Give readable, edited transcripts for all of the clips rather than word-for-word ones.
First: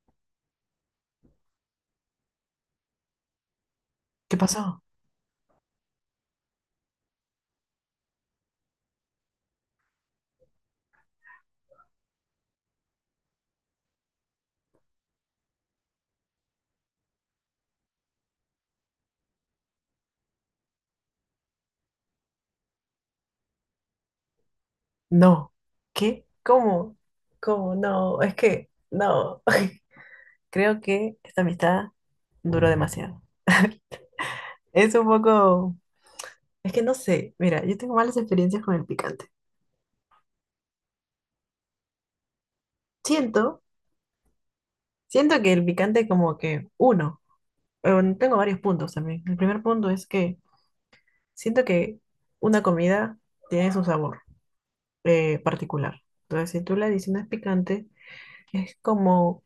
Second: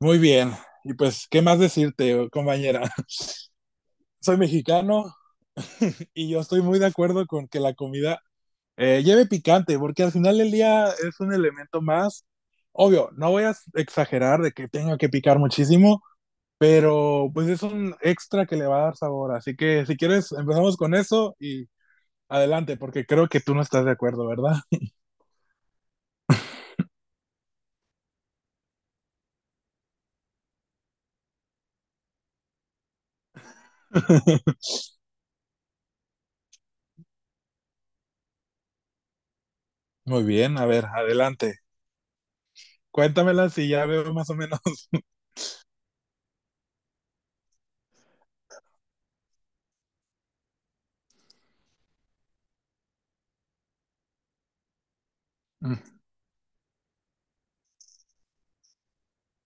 Muy bien. Y pues, ¿qué más decirte, compañera? ¿Qué Soy pasó? mexicano y yo estoy muy de acuerdo con que la comida lleve picante, porque al final del día es un elemento más. Obvio, no voy a exagerar de que tenga que picar muchísimo, pero pues es un extra que le va a dar sabor. Así que si quieres, empezamos con eso y adelante, porque creo que tú no estás de acuerdo, ¿verdad? No. ¿Qué? ¿Cómo? ¿Cómo? No, es que no. Creo que esta amistad duró demasiado. Es un poco, es que no sé, mira, yo tengo malas experiencias con el picante. Muy bien, a ver, adelante. Cuéntamela Siento, si ya veo más o menos. siento que el picante como que uno, tengo varios puntos también. El primer punto es que siento que una comida tiene su sabor Mm, particular. Entonces, si tú le adicionas picante, es como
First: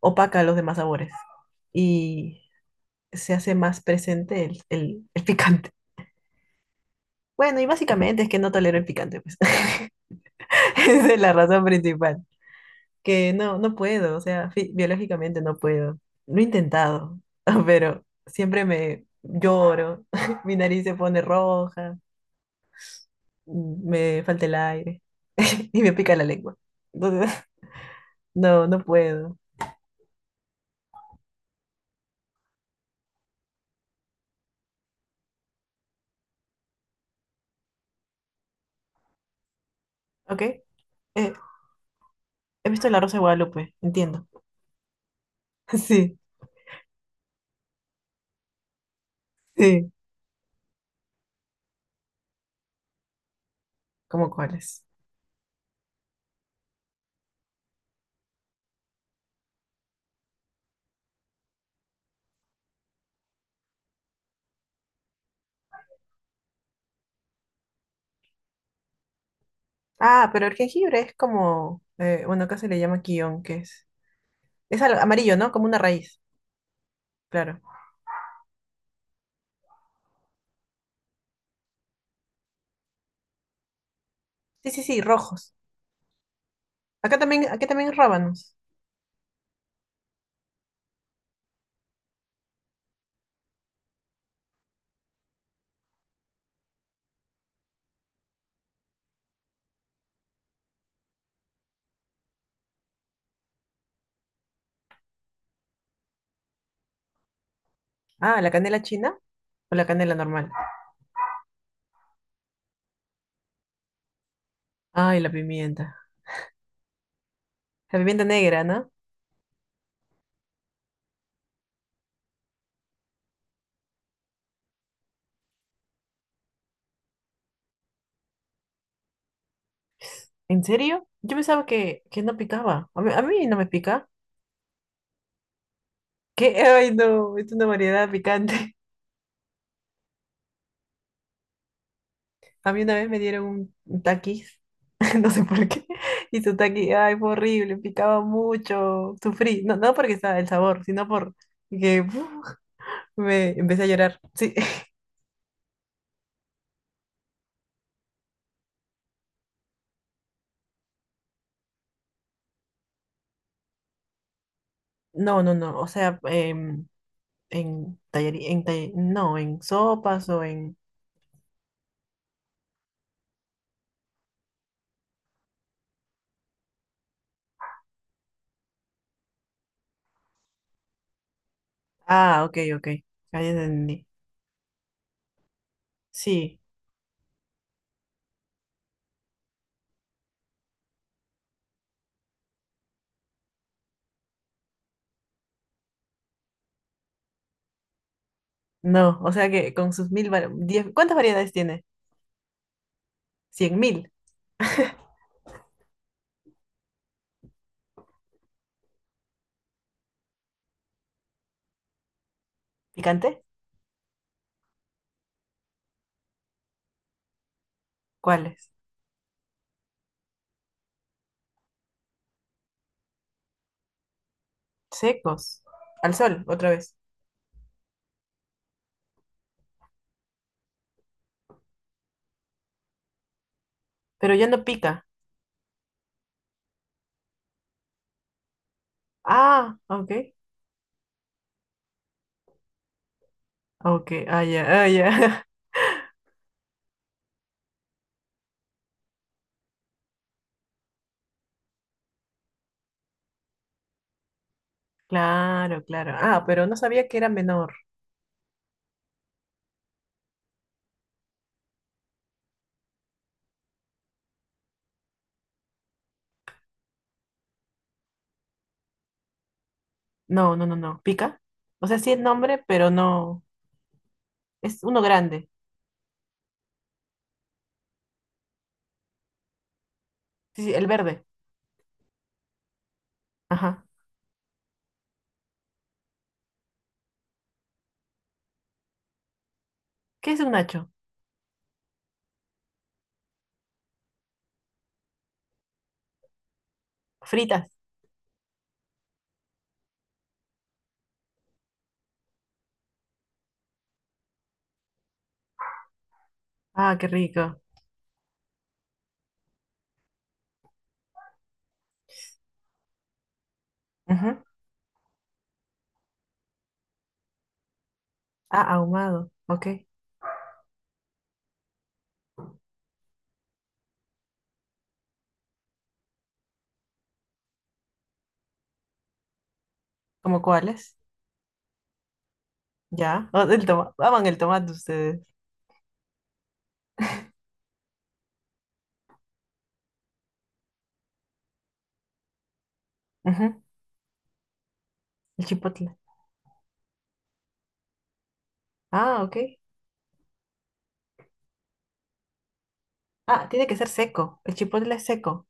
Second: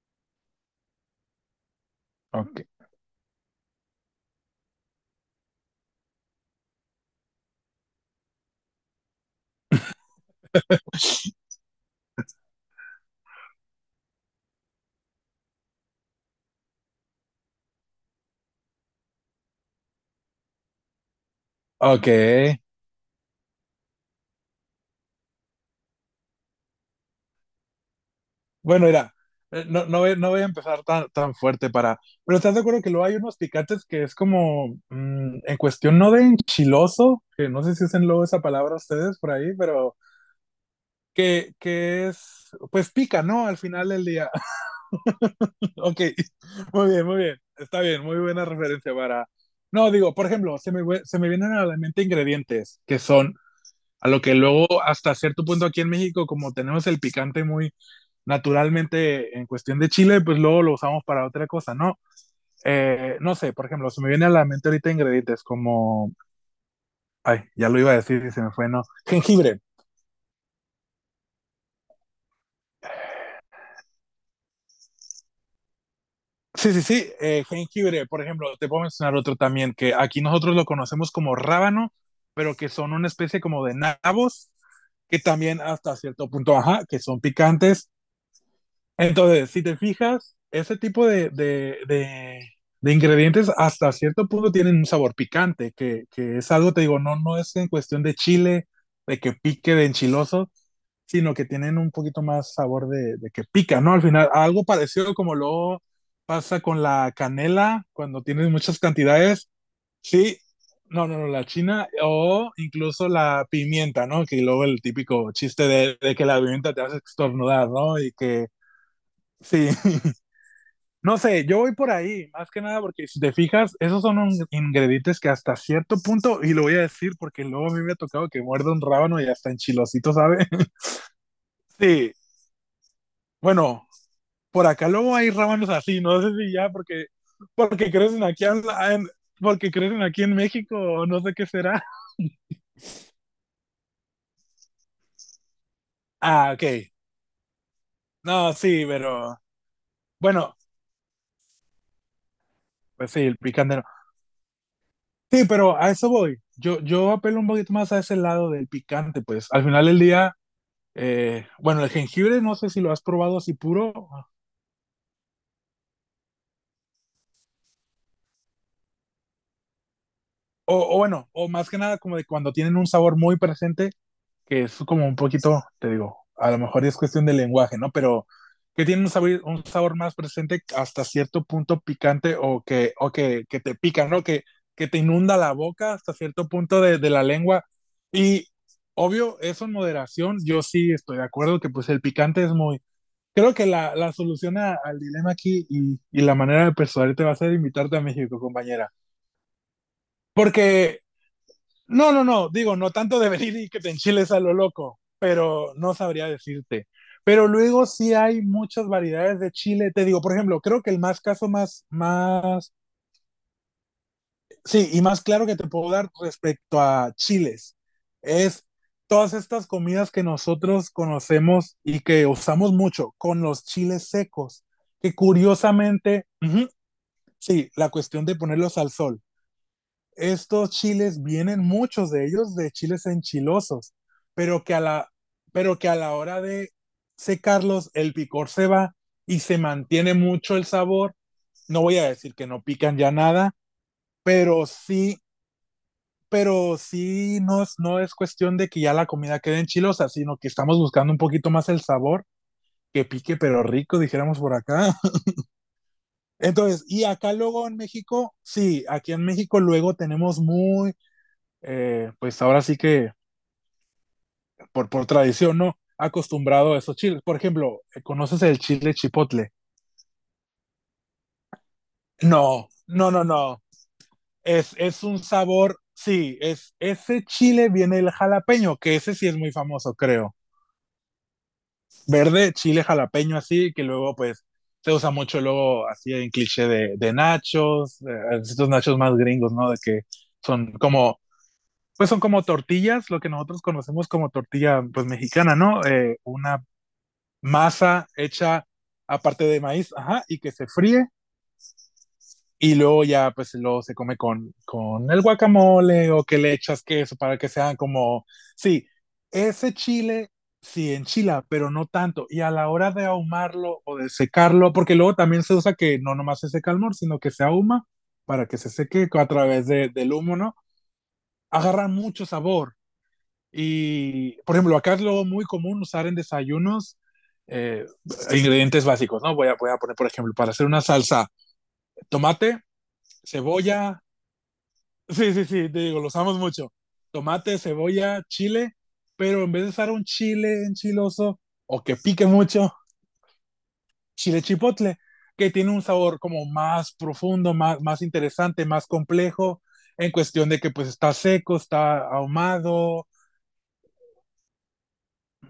opaca los demás sabores y Ok. se hace más presente el picante. Bueno, y básicamente es que no tolero el picante, pues. Esa es la razón principal. Que no, no puedo, o sea, biológicamente no puedo. Lo he intentado, pero siempre me lloro, mi nariz se pone roja, Ok. me falta el aire y me pica la lengua. Entonces, no, no Bueno, mira, puedo. No voy a empezar tan fuerte para... Pero estás de acuerdo que luego hay unos picantes que es como, en cuestión no de enchiloso, que no sé si usen luego esa palabra ustedes por ahí, pero ¿Ok? Que es, He visto pues La Rosa de pica, ¿no? Al Guadalupe, final del entiendo. día. Ok, Sí, muy bien, muy bien. Está bien, muy buena referencia para... sí. No, digo, por ejemplo, se me vienen a la mente ingredientes que son a lo ¿Cómo que luego cuáles? hasta cierto punto aquí en México, como tenemos el picante muy naturalmente en cuestión de chile, pues luego lo usamos para otra cosa, ¿no? No sé, por ejemplo, se me viene a la mente ahorita ingredientes como, ay, ya lo iba a decir y se me fue, no, jengibre. Ah, pero el jengibre es como, bueno, acá se le llama quillón, que es amarillo, ¿no? Como una raíz, Sí, sí, sí, claro. jengibre, por ejemplo, te puedo mencionar otro también, que aquí nosotros lo conocemos como rábano, pero que son una especie como de nabos, Sí, sí, sí, que rojos. también hasta cierto punto, ajá, que son Acá también picantes. es rábanos. Entonces, si te fijas, ese tipo de de ingredientes hasta cierto punto tienen un sabor picante, que es algo, te digo, no, no es en cuestión de chile, de que pique, de enchiloso, sino que tienen un poquito más sabor de que pica, ¿no? Al final, algo parecido como lo pasa con la canela, cuando Ah, la tienes muchas canela china cantidades, o la canela sí, normal. No, la china o incluso la pimienta, ¿no? Que luego el Ay, la típico chiste pimienta. De que la pimienta te hace estornudar, ¿no? La Y pimienta que negra, ¿no? sí, no sé, yo voy por ahí, más que nada porque si te fijas, esos son ingredientes que hasta cierto punto, y lo voy a decir porque luego a mí me ha tocado que muerde un rábano y hasta enchilosito, ¿sabe? ¿En serio? Yo pensaba que, Sí, que no picaba. A mí no me bueno, pica. por acá luego hay rábanos así, no sé si ¿Qué? ya Ay, porque, no, es una porque variedad crecen aquí, picante. Porque crecen aquí en México o no sé qué será. A mí una vez me dieron un taquis, no sé por qué, y Ah, su ok. taquis, ay, fue horrible, picaba No, sí, mucho, pero sufrí, no, no porque estaba el bueno, sabor, sino por que pues sí, el me picante no. empecé a llorar. Sí, Sí, pero a eso voy. Yo apelo un poquito más a ese lado del picante, pues al final del día bueno, el jengibre no sé si lo has probado así puro, no, no, no, o sea, en tallería, no, en sopas o en. O bueno, o más que nada como de cuando tienen un sabor muy presente, que es como un poquito, te digo, a lo mejor es cuestión de lenguaje, ¿no? Pero que tienen un sabor más presente hasta cierto punto picante Ah, ok, o ok. que, o que, Ahí que te entendí. pica, ¿no? Que te inunda la boca hasta cierto Sí, punto de la lengua. Y obvio, eso en moderación, yo sí estoy de acuerdo que pues el picante es muy, creo que la solución al dilema aquí y la manera de persuadirte va a ser invitarte a México, compañera. no, o sea que con sus mil. Porque, ¿Cuántas variedades tiene? No, digo, no tanto de venir y ¿Cien que te mil? enchiles a lo loco, pero no sabría decirte. Pero luego sí hay muchas variedades de chile. Te digo, por ejemplo, creo que el más más, ¿Picante? sí, y más claro que te puedo dar respecto a chiles es ¿Cuáles? todas estas comidas que nosotros conocemos y que usamos mucho con los chiles secos que Secos. Al curiosamente, sol, ujú, otra vez. sí, la cuestión de ponerlos al sol. Estos chiles vienen, muchos de ellos, de chiles enchilosos, Pero ya no pero que a pica. la, pero que a la hora de secarlos, el picor se va y se Ah, ok. mantiene mucho el sabor. No voy a decir que no pican ya nada, Ok, ah, ya, pero ah, ya. sí, pero sí no es, no es cuestión de que ya la comida quede enchilosa, sino que estamos buscando un poquito más el sabor, que pique pero rico, dijéramos por acá. Claro, claro. Ah, pero no Entonces, y sabía que era acá luego menor. en México, sí, aquí en México luego tenemos muy, pues ahora sí que por tradición, ¿no? Acostumbrado a esos chiles. Por ejemplo, ¿conoces el chile chipotle? No, no, no, no. ¿Pica? O sea, sí es nombre, No, pero no, no, no. no. Es uno Es un grande. sabor, sí, es ese chile viene el jalapeño, que ese sí es muy famoso, creo. Sí, sí, el verde. Verde, chile jalapeño así, que Ajá. luego pues se usa mucho luego así en cliché de nachos, de, estos nachos más gringos, ¿no? De que ¿Qué es un son nacho? como pues son como tortillas, lo que nosotros conocemos como tortilla pues mexicana, ¿no? Una Fritas. masa hecha aparte de maíz, ajá, y que se fríe y luego ya pues luego se come con el guacamole o que le echas Ah, qué queso para que rico. sean como, sí, ese chile sí enchila, pero no tanto. Y a la hora de ahumarlo o de Ujú. secarlo, porque luego también se usa que no nomás se seca el mor, sino que se ahuma para que Ah, se seque a ahumado. través Ok. Del humo, ¿no? Agarra mucho sabor. Y, por ejemplo, acá es lo muy común usar en desayunos eh, ingredientes básicos, ¿no? Voy a poner, por ejemplo, ¿Cómo para hacer una cuáles? salsa, tomate, Ya. Oh, cebolla, aman el tomate ustedes. sí, sí, sí, te digo, lo usamos mucho, tomate, cebolla, chile, pero en vez de usar un chile enchiloso o que pique mucho, Ujú. chile chipotle, El que tiene un chipotle. sabor como más profundo, más interesante, más Ah, ok. complejo, en cuestión de que pues está seco, está ahumado. Ah, tiene que ser seco. El chipotle es seco.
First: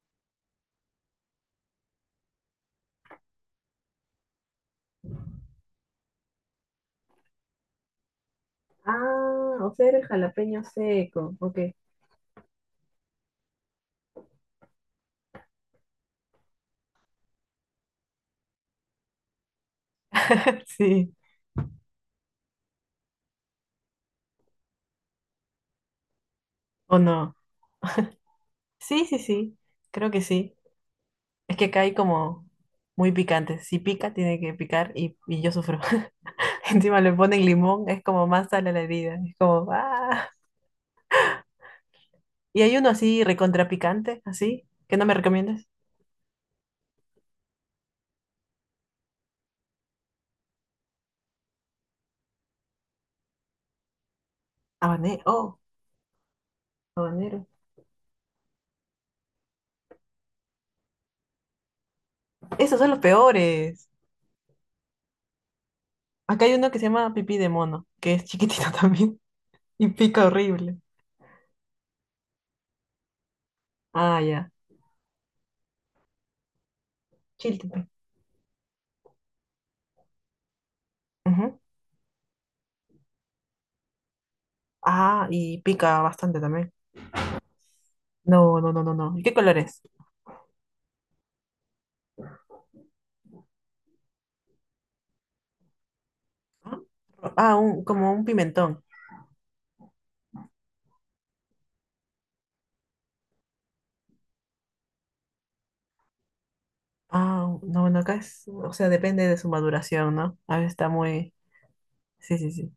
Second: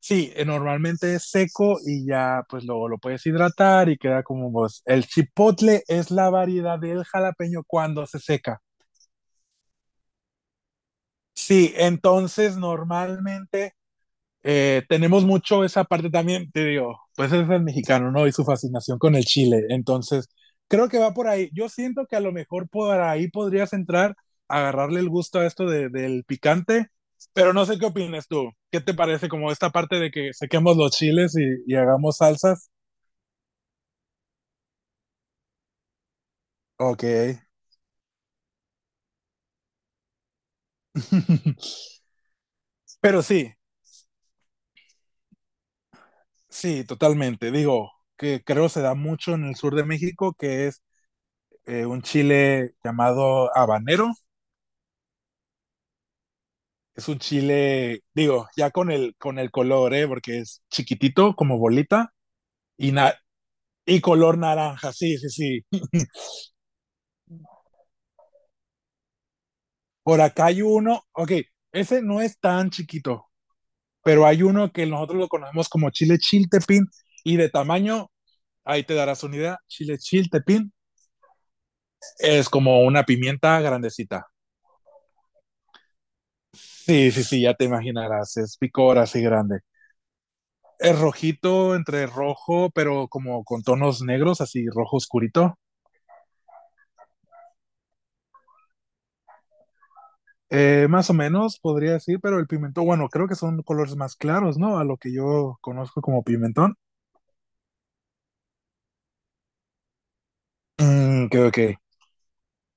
Sí, normalmente es seco y ya pues luego lo puedes hidratar y queda como vos. El chipotle es la variedad del jalapeño cuando se seca. Ah, o sea, era el jalapeño seco. Ok. Sí, entonces normalmente tenemos mucho esa parte también, te digo, pues es el mexicano, ¿no? Y su fascinación con el chile. Entonces, creo que Sí. va por ahí. Yo siento que a lo mejor por ahí podrías entrar, agarrarle el gusto a esto del picante, ¿O no? pero no sé qué opinas tú. ¿Qué te Sí, sí, parece como sí. esta parte Creo de que que sí. sequemos los chiles Es que y acá hay hagamos como salsas? muy picante. Si pica, tiene que picar y yo sufro. Encima Ok. le ponen limón. Es como más sal a la herida. Es como ¡ah! Y hay uno Pero así sí, recontrapicante, así, que no me recomiendas. sí, totalmente. Digo, que creo se da mucho en el sur de México, que es un chile llamado habanero. Habanero. Oh, Es un habanero. chile, digo, ya con el color, ¿eh? Porque es chiquitito, como bolita, Esos son y, los na peores. y color naranja, sí, sí, sí. Acá hay uno que se llama pipí de mono, que es chiquitito también y Por pica acá hay horrible. uno, ok, ese no es tan chiquito, Ah, pero hay ya. uno que nosotros lo conocemos como chile chiltepín, y de Chiltepín. tamaño, ahí te darás una idea, chile chiltepín. Ujú. Es como una pimienta grandecita. Ah, y pica bastante también. Sí, sí, sí, ya te imaginarás, es No, no, no, no, picor no. así ¿Y qué color grande. es? Es rojito entre rojo, pero como con tonos negros, así rojo oscurito. Ah, ah, como un pimentón. Más o menos podría decir, pero el pimentón, bueno, creo que son colores más claros, ¿no? A lo que yo conozco como pimentón. Ah, no, bueno, acá es, o sea, depende de su maduración, ¿no? A veces está Mm, muy. creo que. Sí, sí, sí.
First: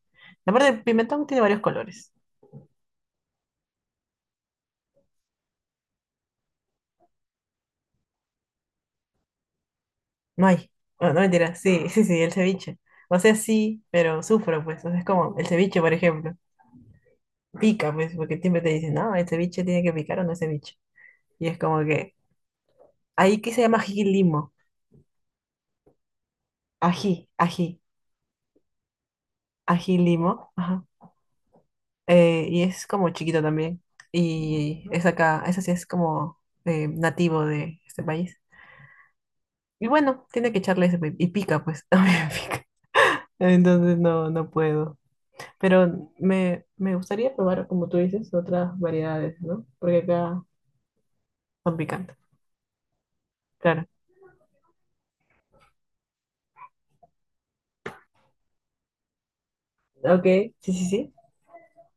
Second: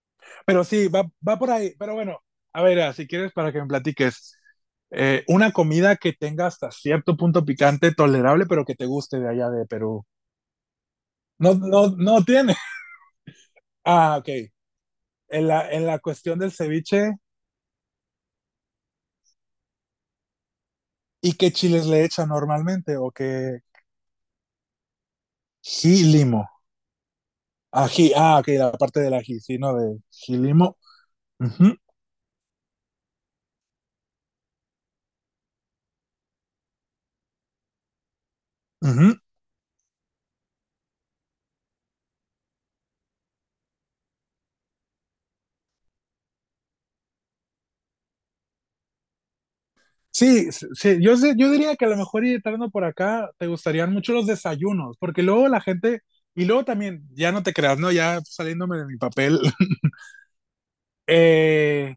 La Pero parte del sí, va, pimentón va tiene por varios ahí. Pero colores. bueno, a ver, ah, si quieres, para que me platiques. Una comida que tenga hasta cierto punto picante, tolerable, pero que te guste de allá de Perú. No hay. Bueno, no No, mentira, sí, no, sí, sí, no el tiene. ceviche. O sea, sí, Ah, pero ok. sufro, pues. O sea, es como el ceviche, En por la ejemplo. cuestión del ceviche, Pica, pues, porque siempre te dicen, no, el ceviche tiene que picar o no es ceviche. ¿y Y qué es como chiles le que, echan normalmente? ¿O ahí que qué? se llama ají limo. Ají limo. Ají, ají, Ají. Ah, ok, la parte del ají, sí, ¿no? ají De limo. jilimo. Ajá. Ujú, Y es como chiquito también. Y es acá, eso sí es como nativo de este país. ujú. Y bueno, tiene que echarle ese, y pica, pues, también pica. Entonces no, no puedo. Pero me gustaría probar, como tú dices, otras variedades, ¿no? Porque acá Sí, yo son diría que a lo picantes. mejor ir entrando por acá te Claro. gustarían mucho los desayunos, porque luego la gente, y luego también, ya no te creas, ¿no? Ya saliéndome de mi papel, Ok, sí, sí, sí. eh,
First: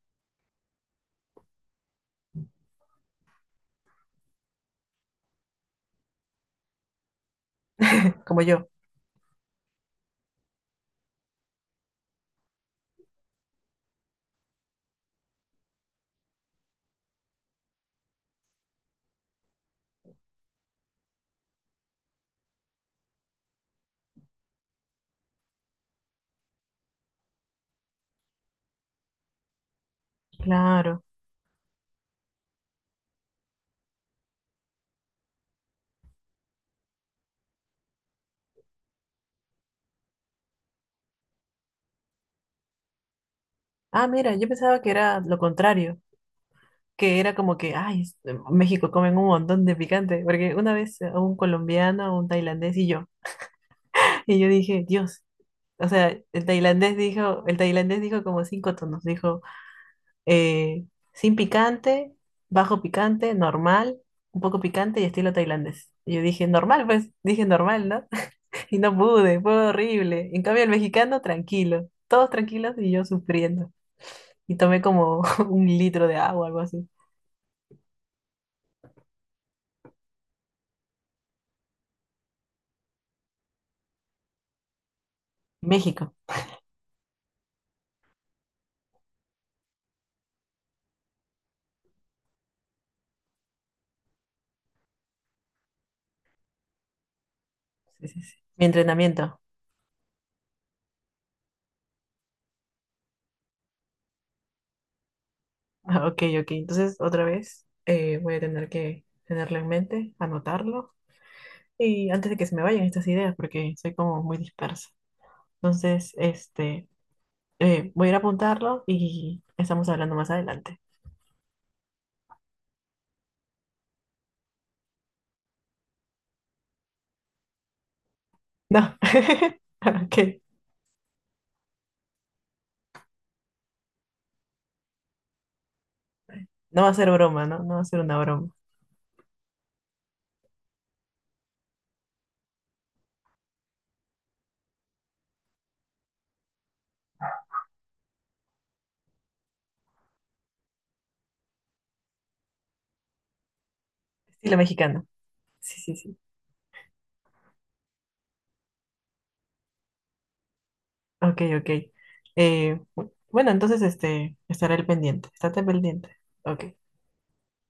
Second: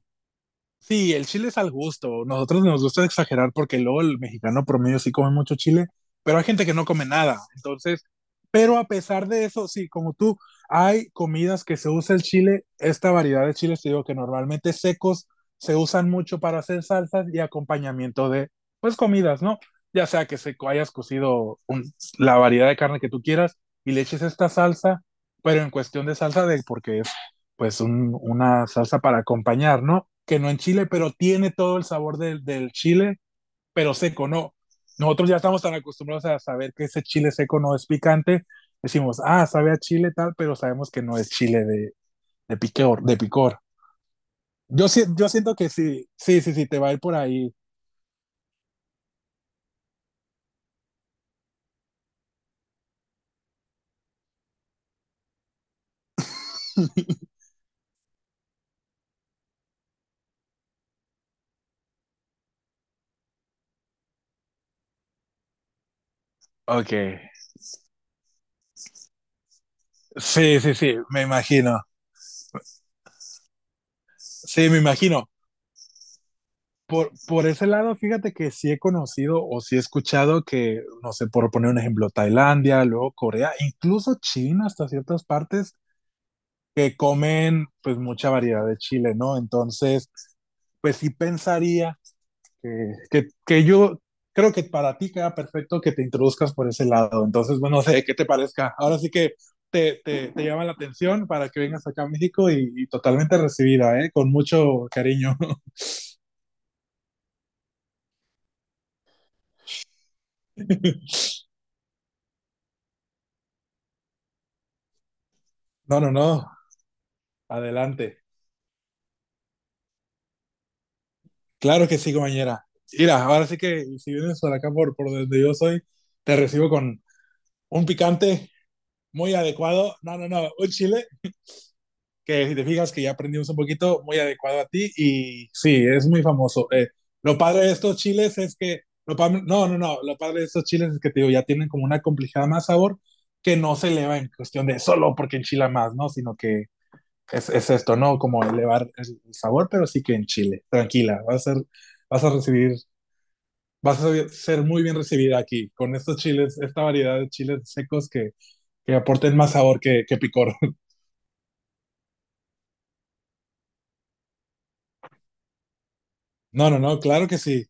sí, el chile es al gusto. Nosotros nos gusta exagerar porque luego el mexicano promedio sí come mucho chile, pero hay gente que no come nada. Entonces, Como yo. pero a pesar de eso, sí, como tú, hay comidas que se usa el chile, esta variedad de chiles, te digo que normalmente secos se usan mucho para hacer salsas y acompañamiento de, pues, comidas, ¿no? Ya sea que hayas cocido la variedad de carne que tú quieras y le eches esta salsa, pero en cuestión de salsa, de porque pues una salsa para acompañar, ¿no? Que no en Chile, Claro. pero tiene todo el sabor del chile, pero seco, ¿no? Nosotros ya estamos tan acostumbrados a saber que ese chile seco no es picante. Decimos, ah, sabe a chile tal, pero sabemos que no es chile de picor, de picor. Ah, mira, yo pensaba Yo, que si- era yo lo siento que contrario. sí, sí, sí, sí, te va a ir por Que era ahí. como que, ay, en México comen un montón de picante. Porque una vez a un colombiano, un tailandés y yo. Y yo dije, Dios. O sea, el tailandés dijo como cinco tonos. Dijo. eh, sin picante, bajo picante, normal, un poco picante y estilo tailandés. Y yo dije, normal, Ok. pues, dije normal, ¿no? Y no pude, fue horrible. En Sí, cambio, el sí, sí, mexicano, me imagino. tranquilo, todos tranquilos y yo sufriendo. Y Sí, me tomé como imagino. un litro de agua, algo así. Por ese lado, fíjate que sí he conocido o sí he escuchado que, no sé, por poner un ejemplo, Tailandia, luego Corea, incluso China hasta ciertas partes México, que comen pues mucha variedad de chile, ¿no? Entonces, pues sí pensaría que yo creo que para ti queda perfecto que te introduzcas por ese lado. Entonces, bueno, no sé sí, qué sí, te sí. Mi parezca. Ahora sí que entrenamiento. Te llama la atención para que vengas acá a México y totalmente recibida, ¿eh? Con mucho cariño. Ah, ok, ok. Entonces, otra vez, voy a tener que tenerlo en mente, anotarlo. Y antes de que se me vayan estas ideas, porque soy como muy dispersa. No, no, Entonces, no. este. Voy a ir a Adelante. apuntarlo y estamos hablando más adelante. Claro que sí, compañera. Mira, ahora sí que si vienes por acá, por donde yo soy, te recibo con un picante No, muy adecuado. No, no, ok. no, un chile que si te fijas que ya aprendimos un poquito, muy adecuado a ti y sí, es muy famoso. No va a ser Lo broma, ¿no? padre de No va a estos ser una chiles broma. es que, lo pa- no, no, no, lo padre de estos chiles es que te digo, ya tienen como una complejidad más sabor que no se eleva en cuestión de solo porque enchila más, ¿no? Sino que es esto, ¿no? Como elevar el sabor, pero sí que en chile. Tranquila, vas a recibir, vas a Estilo ser muy bien mexicano. recibida aquí Sí, con sí, sí. estos chiles, esta variedad de chiles secos que aporten más sabor que picor. Ok, ok. Bueno, entonces este, estaré al pendiente. Estate pendiente. Ok. No, no, no, claro que sí.